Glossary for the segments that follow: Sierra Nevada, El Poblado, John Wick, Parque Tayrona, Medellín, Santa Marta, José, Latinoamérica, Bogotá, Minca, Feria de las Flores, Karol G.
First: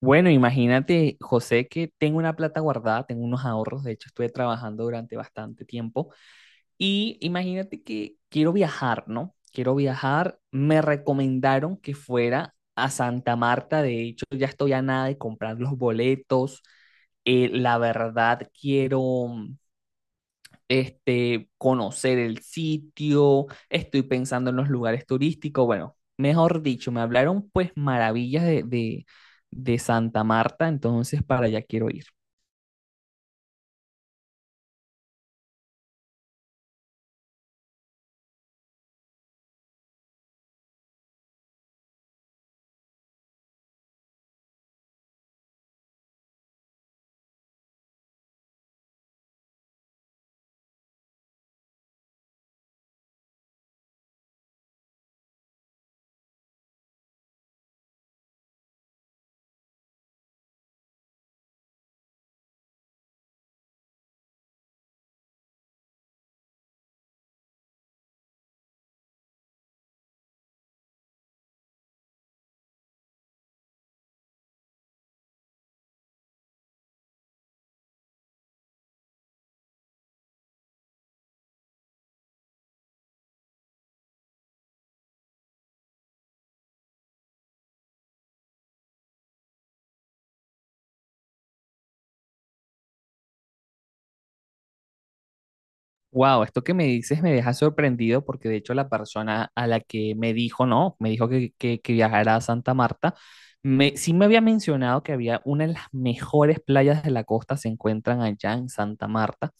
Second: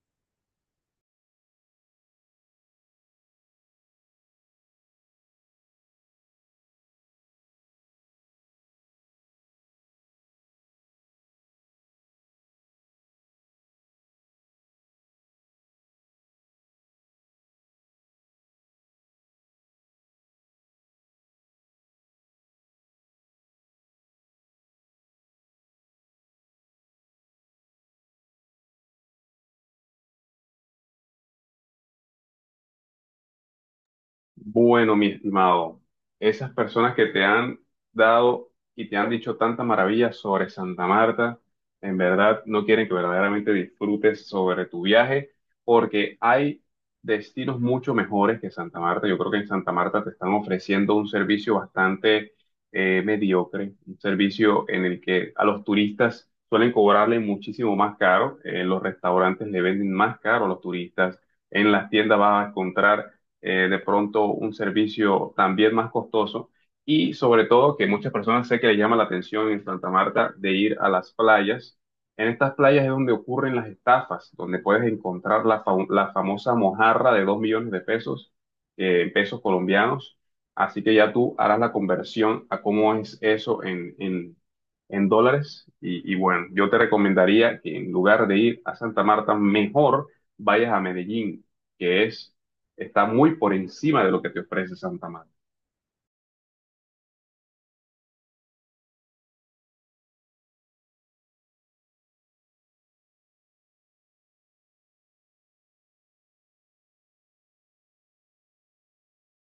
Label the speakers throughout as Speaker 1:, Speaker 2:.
Speaker 1: Bueno, imagínate, José, que tengo una plata guardada, tengo unos ahorros. De hecho estuve trabajando durante bastante tiempo y imagínate que quiero viajar, ¿no? Quiero viajar, me recomendaron que fuera a Santa Marta, de hecho ya estoy a nada de comprar los boletos, la verdad quiero, conocer el sitio, estoy pensando en los lugares turísticos. Bueno, mejor dicho, me hablaron pues maravillas de Santa Marta, entonces para allá quiero ir.
Speaker 2: Bueno, mi estimado, esas personas que te han dado y te han dicho tantas maravillas sobre Santa Marta, en verdad no quieren que verdaderamente disfrutes sobre tu viaje, porque hay destinos mucho mejores que Santa Marta. Yo creo que en Santa Marta te están ofreciendo un servicio bastante mediocre, un servicio en el que a los turistas suelen cobrarle muchísimo más caro, en los restaurantes le venden más caro a los turistas, en las tiendas vas a encontrar de pronto un servicio también más costoso y sobre todo que muchas personas sé que les llama la atención en Santa Marta de ir a las playas. En estas playas es donde ocurren las estafas, donde puedes encontrar la famosa mojarra de 2 millones de pesos, en pesos colombianos. Así que ya tú harás la conversión a cómo es eso en dólares. Y bueno, yo te recomendaría que en lugar de ir a Santa Marta, mejor vayas a Medellín, que es está muy por encima de lo que te ofrece Santa Marta.
Speaker 1: Wow, esto que me dices me deja sorprendido, porque de hecho la persona a la que me dijo, no, me dijo que viajara a Santa Marta, me, sí me había mencionado que había una de las mejores playas de la costa se encuentran allá en Santa Marta.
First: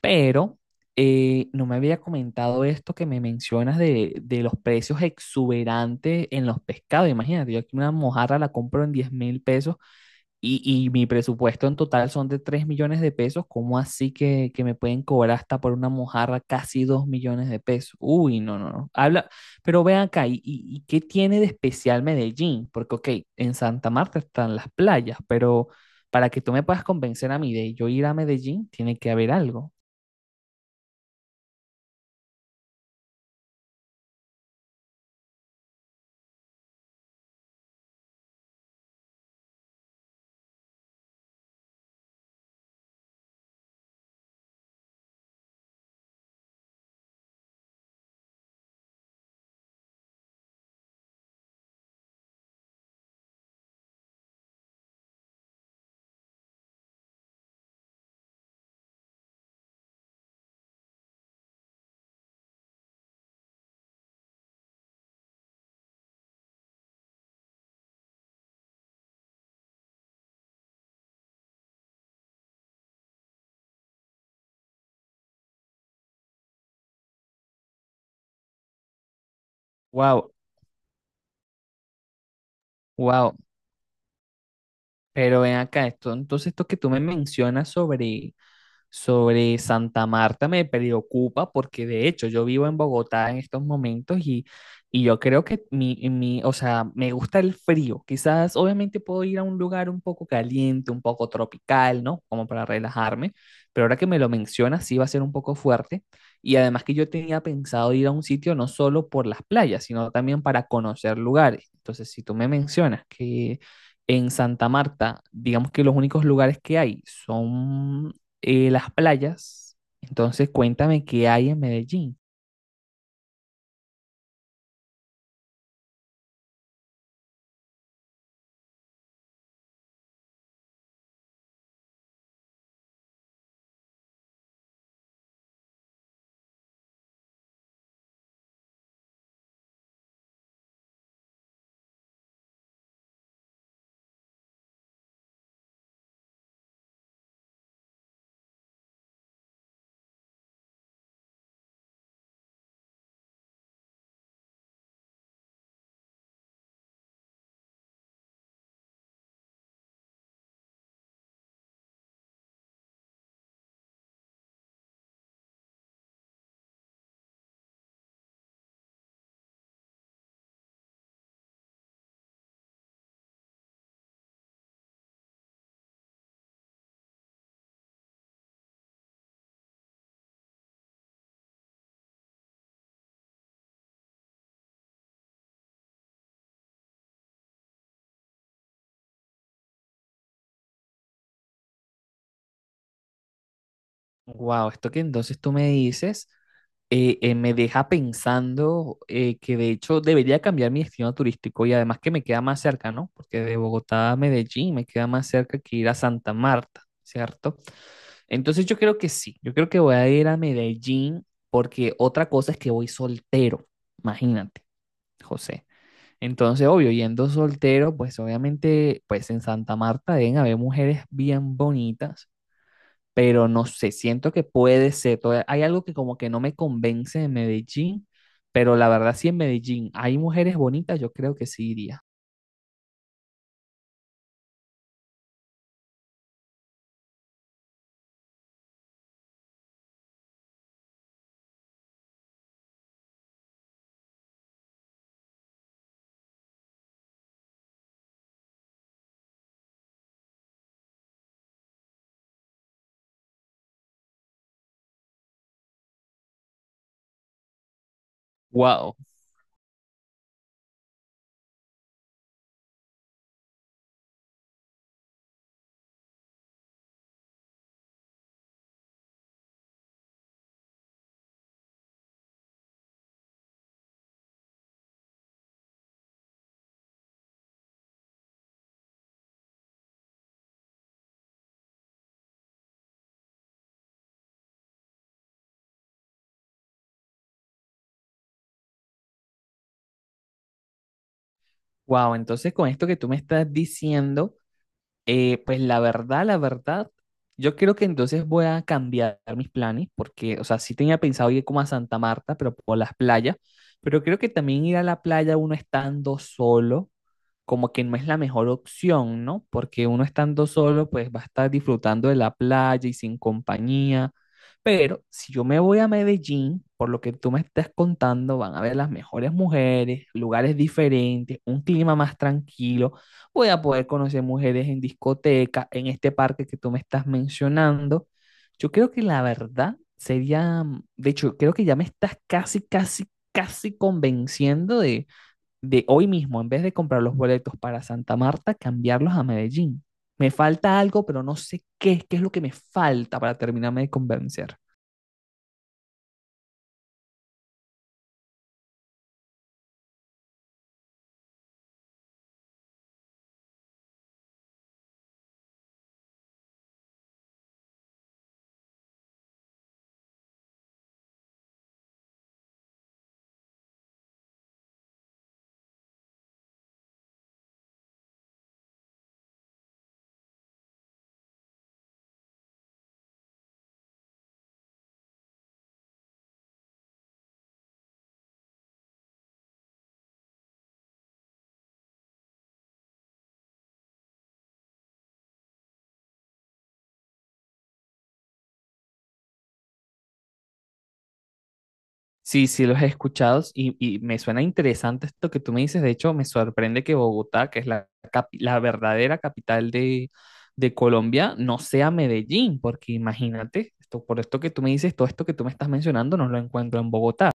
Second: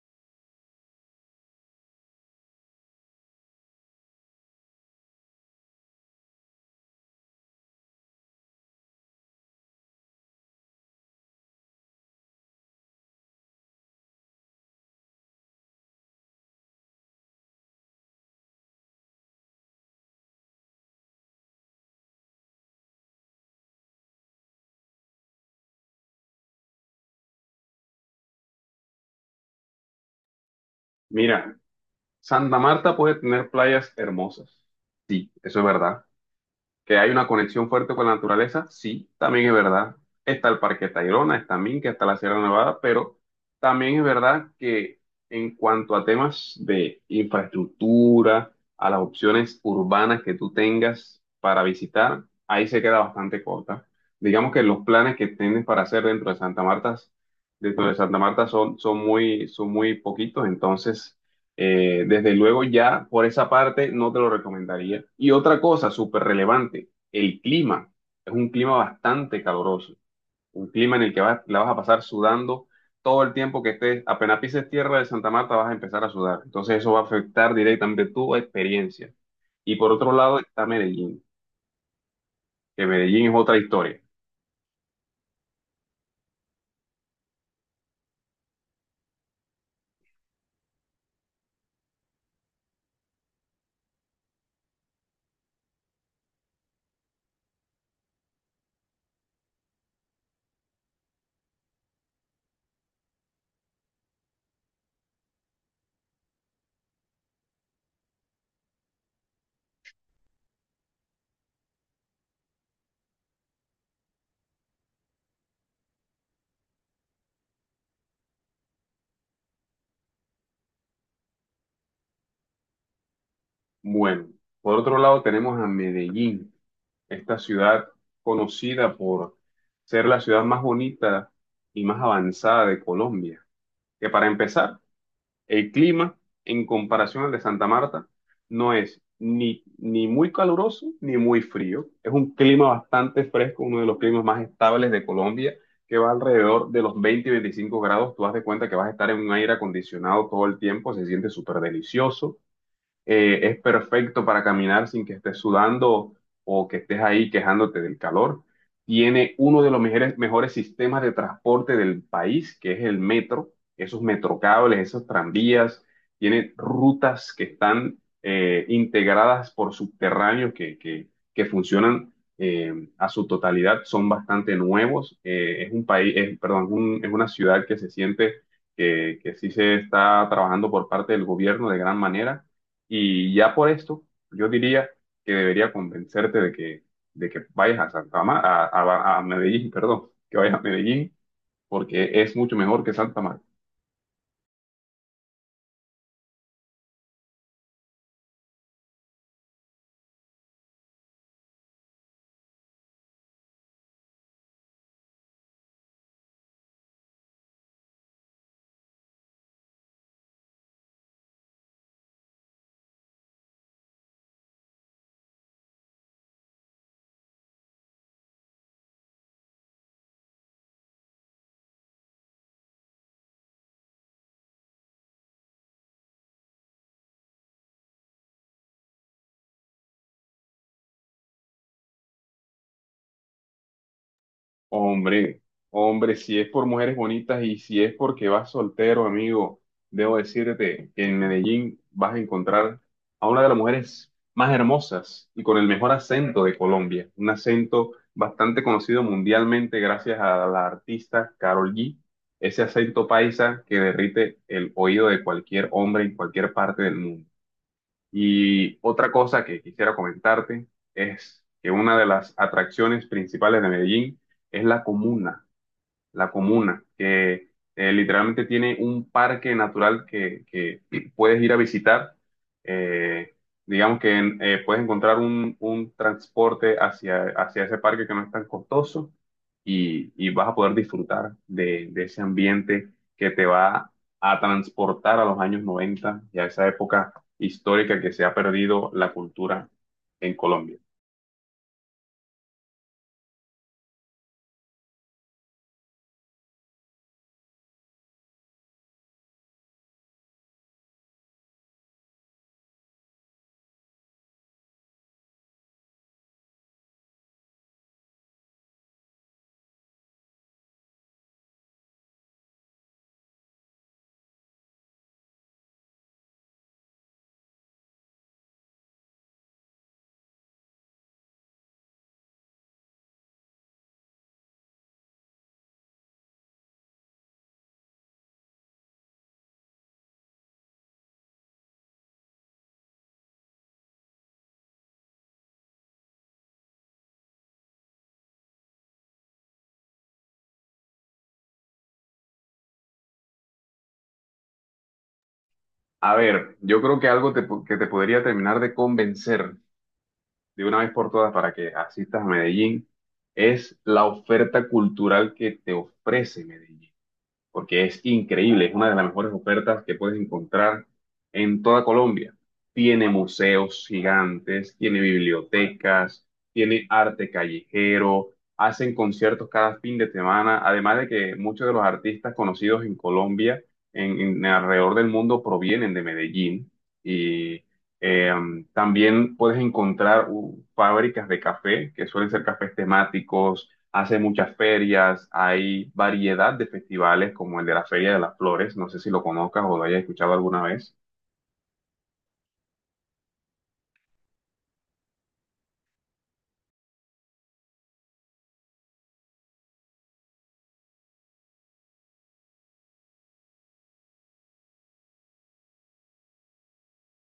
Speaker 1: Pero no me había comentado esto que me mencionas de los precios exuberantes en los pescados. Imagínate, yo aquí una mojarra la compro en 10.000 pesos, y mi presupuesto en total son de 3.000.000 de pesos. ¿Cómo así que me pueden cobrar hasta por una mojarra casi 2.000.000 de pesos? Uy, no, no, no. Habla, pero ve acá, ¿y qué tiene de especial Medellín? Porque, ok, en Santa Marta están las playas, pero para que tú me puedas convencer a mí de yo ir a Medellín, tiene que haber algo.
Speaker 2: Mira, Santa Marta puede tener playas hermosas. Sí, eso es verdad. Que hay una conexión fuerte con la naturaleza, sí, también es verdad. Está el Parque Tayrona, está Minca, está la Sierra Nevada, pero también es verdad que en cuanto a temas de infraestructura, a las opciones urbanas que tú tengas para visitar, ahí se queda bastante corta. Digamos que los planes que tienes para hacer dentro de Santa Marta son muy poquitos, entonces desde luego ya por esa parte no te lo recomendaría. Y otra cosa súper relevante, el clima. Es un clima bastante caluroso. Un clima en el que vas, la vas a pasar sudando todo el tiempo que estés. Apenas pises tierra de Santa Marta vas a empezar a sudar. Entonces eso va a afectar directamente tu experiencia. Y por otro
Speaker 1: Wow,
Speaker 2: lado está Medellín, que Medellín es
Speaker 1: wow.
Speaker 2: otra historia.
Speaker 1: Pero ven acá esto. Entonces, esto que tú me mencionas sobre Santa Marta me preocupa, porque de hecho yo vivo en Bogotá en estos momentos y yo creo que o sea, me gusta el frío. Quizás obviamente puedo ir a un lugar un poco caliente, un poco tropical, ¿no? Como para relajarme, pero ahora que me lo mencionas sí va a ser un poco fuerte. Y además que yo tenía pensado ir a un sitio no solo por las playas, sino también para conocer lugares. Entonces, si tú me mencionas que en Santa Marta, digamos que los únicos lugares que hay son las playas. Entonces, cuéntame qué hay en Medellín.
Speaker 2: Bueno, por otro lado tenemos a Medellín. Esta ciudad conocida por ser la ciudad más bonita y más avanzada de Colombia. Que para empezar, el clima en comparación al de Santa Marta no es ni muy caluroso ni muy frío. Es un clima bastante fresco, uno de los climas más estables de Colombia, que va alrededor de los 20 y 25 grados. Tú haz de cuenta que vas a estar en un aire acondicionado todo el tiempo, se siente súper delicioso. Es perfecto para caminar sin que estés sudando o que estés ahí quejándote del calor. Tiene uno de los mejores, mejores sistemas de transporte del país, que es el metro, esos metrocables, esos tranvías. Tiene rutas que están integradas por subterráneos que funcionan a su totalidad, son bastante nuevos. Es un país, es, perdón, es una ciudad que se siente que sí se está trabajando por parte del gobierno de gran manera y ya por esto, yo diría que debería convencerte de que vayas a a Medellín, perdón, que vayas a Medellín, porque es mucho mejor que Santa Marta.
Speaker 1: Wow, esto que entonces tú me dices me deja pensando, que de hecho debería cambiar mi destino turístico, y además que me queda más cerca, ¿no? Porque de Bogotá a Medellín me queda más cerca que ir a Santa Marta, ¿cierto? Entonces yo creo que sí, yo creo que voy a ir a Medellín, porque otra cosa es que voy soltero, imagínate, José. Entonces, obvio, yendo soltero, pues obviamente, pues en Santa Marta deben haber mujeres bien bonitas, pero no sé, siento que puede ser. Hay algo que como que no me convence de Medellín, pero la verdad sí en Medellín hay mujeres bonitas, yo creo que sí iría.
Speaker 2: Hombre, hombre, si es por mujeres bonitas y si es porque vas soltero, amigo, debo decirte que en Medellín vas a encontrar a una de las mujeres más hermosas y con el mejor acento de Colombia, un acento bastante conocido mundialmente gracias a la artista Karol G, ese acento paisa que derrite el oído de cualquier hombre en cualquier parte del mundo. Y
Speaker 1: Wow,
Speaker 2: otra cosa que quisiera comentarte es que una de las atracciones principales de Medellín es la comuna, que literalmente tiene un parque natural que puedes ir a visitar. Eh, digamos que puedes encontrar un transporte hacia ese parque que no es tan costoso y vas a poder disfrutar de ese ambiente que te va a transportar a los años 90 y a esa época histórica que se ha perdido la cultura en Colombia.
Speaker 1: wow. Entonces, con esto que tú me estás diciendo, eh, pues la verdad, yo creo que entonces voy a cambiar mis planes porque, o sea, sí tenía pensado ir como a Santa Marta, pero por las playas. Pero creo que también ir a la playa uno estando solo, como que no es la mejor opción, ¿no? Porque uno estando solo, pues va a estar disfrutando de la playa y sin compañía, pero si yo me voy a Medellín, por lo que tú me estás contando, van a ver las mejores mujeres, lugares diferentes, un clima más tranquilo, voy a poder conocer mujeres en discoteca, en este parque que tú me estás mencionando. Yo creo que la verdad sería, de hecho, creo que ya me estás casi, casi, casi convenciendo de hoy mismo, en vez de comprar los boletos para Santa Marta, cambiarlos a Medellín. Me falta algo, pero no sé qué, qué es lo que me falta para terminarme de convencer.
Speaker 2: A ver, yo creo que algo que te podría terminar de convencer de una vez por todas para que asistas a Medellín es la oferta cultural que te ofrece Medellín porque es increíble, es una de las mejores ofertas que puedes encontrar en toda Colombia. Tiene museos gigantes, tiene bibliotecas, tiene arte callejero, hacen conciertos cada fin de semana, además de que muchos de los artistas conocidos en Colombia, en alrededor del mundo, provienen de Medellín y eh, también puedes encontrar fábricas de café, que suelen ser cafés temáticos. Hace muchas ferias, hay variedad de festivales como el de la Feria de las Flores, no sé si lo conozcas o lo hayas escuchado alguna vez.
Speaker 1: Sí, sí, los he escuchado, y me suena interesante esto que tú me dices. De hecho, me sorprende que Bogotá, que es la verdadera capital de Colombia, no sea Medellín, porque imagínate, esto, por esto que tú me dices, todo esto que tú me estás mencionando, no lo encuentro en Bogotá.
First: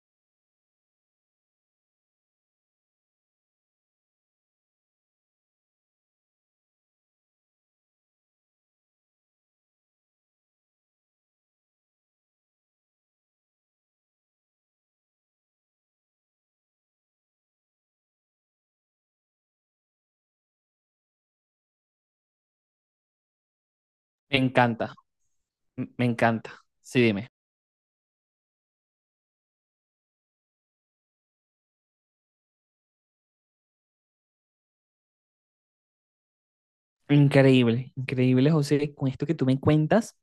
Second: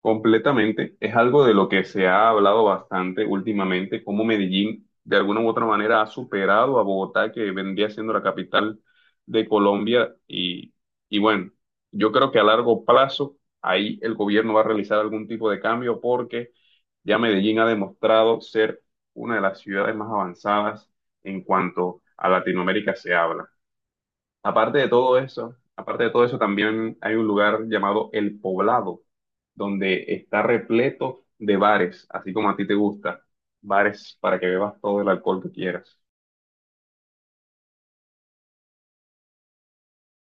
Speaker 2: Completamente, es algo de lo que se ha hablado bastante últimamente, cómo Medellín de alguna u otra manera ha superado a Bogotá, que vendría siendo la capital de Colombia. Y bueno, yo creo que a largo plazo ahí el gobierno va a realizar algún tipo de cambio porque ya Medellín ha demostrado ser una de las ciudades más avanzadas en cuanto a Latinoamérica se habla.
Speaker 1: Me
Speaker 2: Aparte de
Speaker 1: encanta,
Speaker 2: todo eso, aparte
Speaker 1: me
Speaker 2: de todo eso,
Speaker 1: encanta.
Speaker 2: también
Speaker 1: Sí,
Speaker 2: hay un
Speaker 1: dime.
Speaker 2: lugar llamado El Poblado, donde está repleto de bares, así como a ti te gusta, bares para que bebas todo el alcohol que quieras.
Speaker 1: Increíble, increíble, José, con esto que tú me cuentas.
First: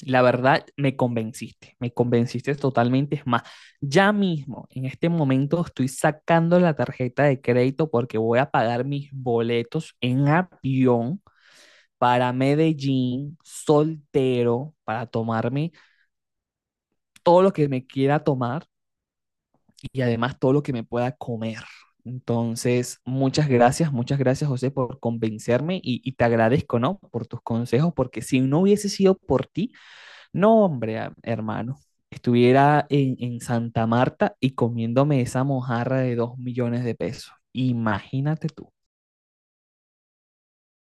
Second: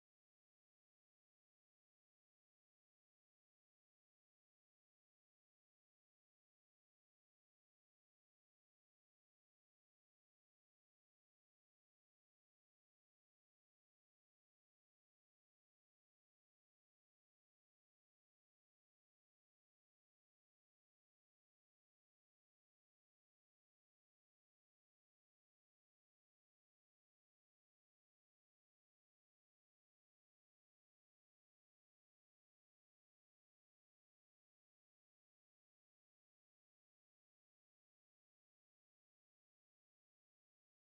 Speaker 1: La verdad, me convenciste totalmente. Es más, ya mismo, en este momento, estoy sacando la tarjeta de crédito porque voy a pagar mis boletos en avión para Medellín, soltero, para tomarme todo lo que me quiera tomar, y además todo lo que me pueda comer. Entonces, muchas gracias José por convencerme, y te agradezco, ¿no? Por tus consejos, porque si no hubiese sido por ti, no, hombre, hermano, estuviera en Santa Marta y comiéndome esa mojarra de 2.000.000 de pesos. Imagínate tú.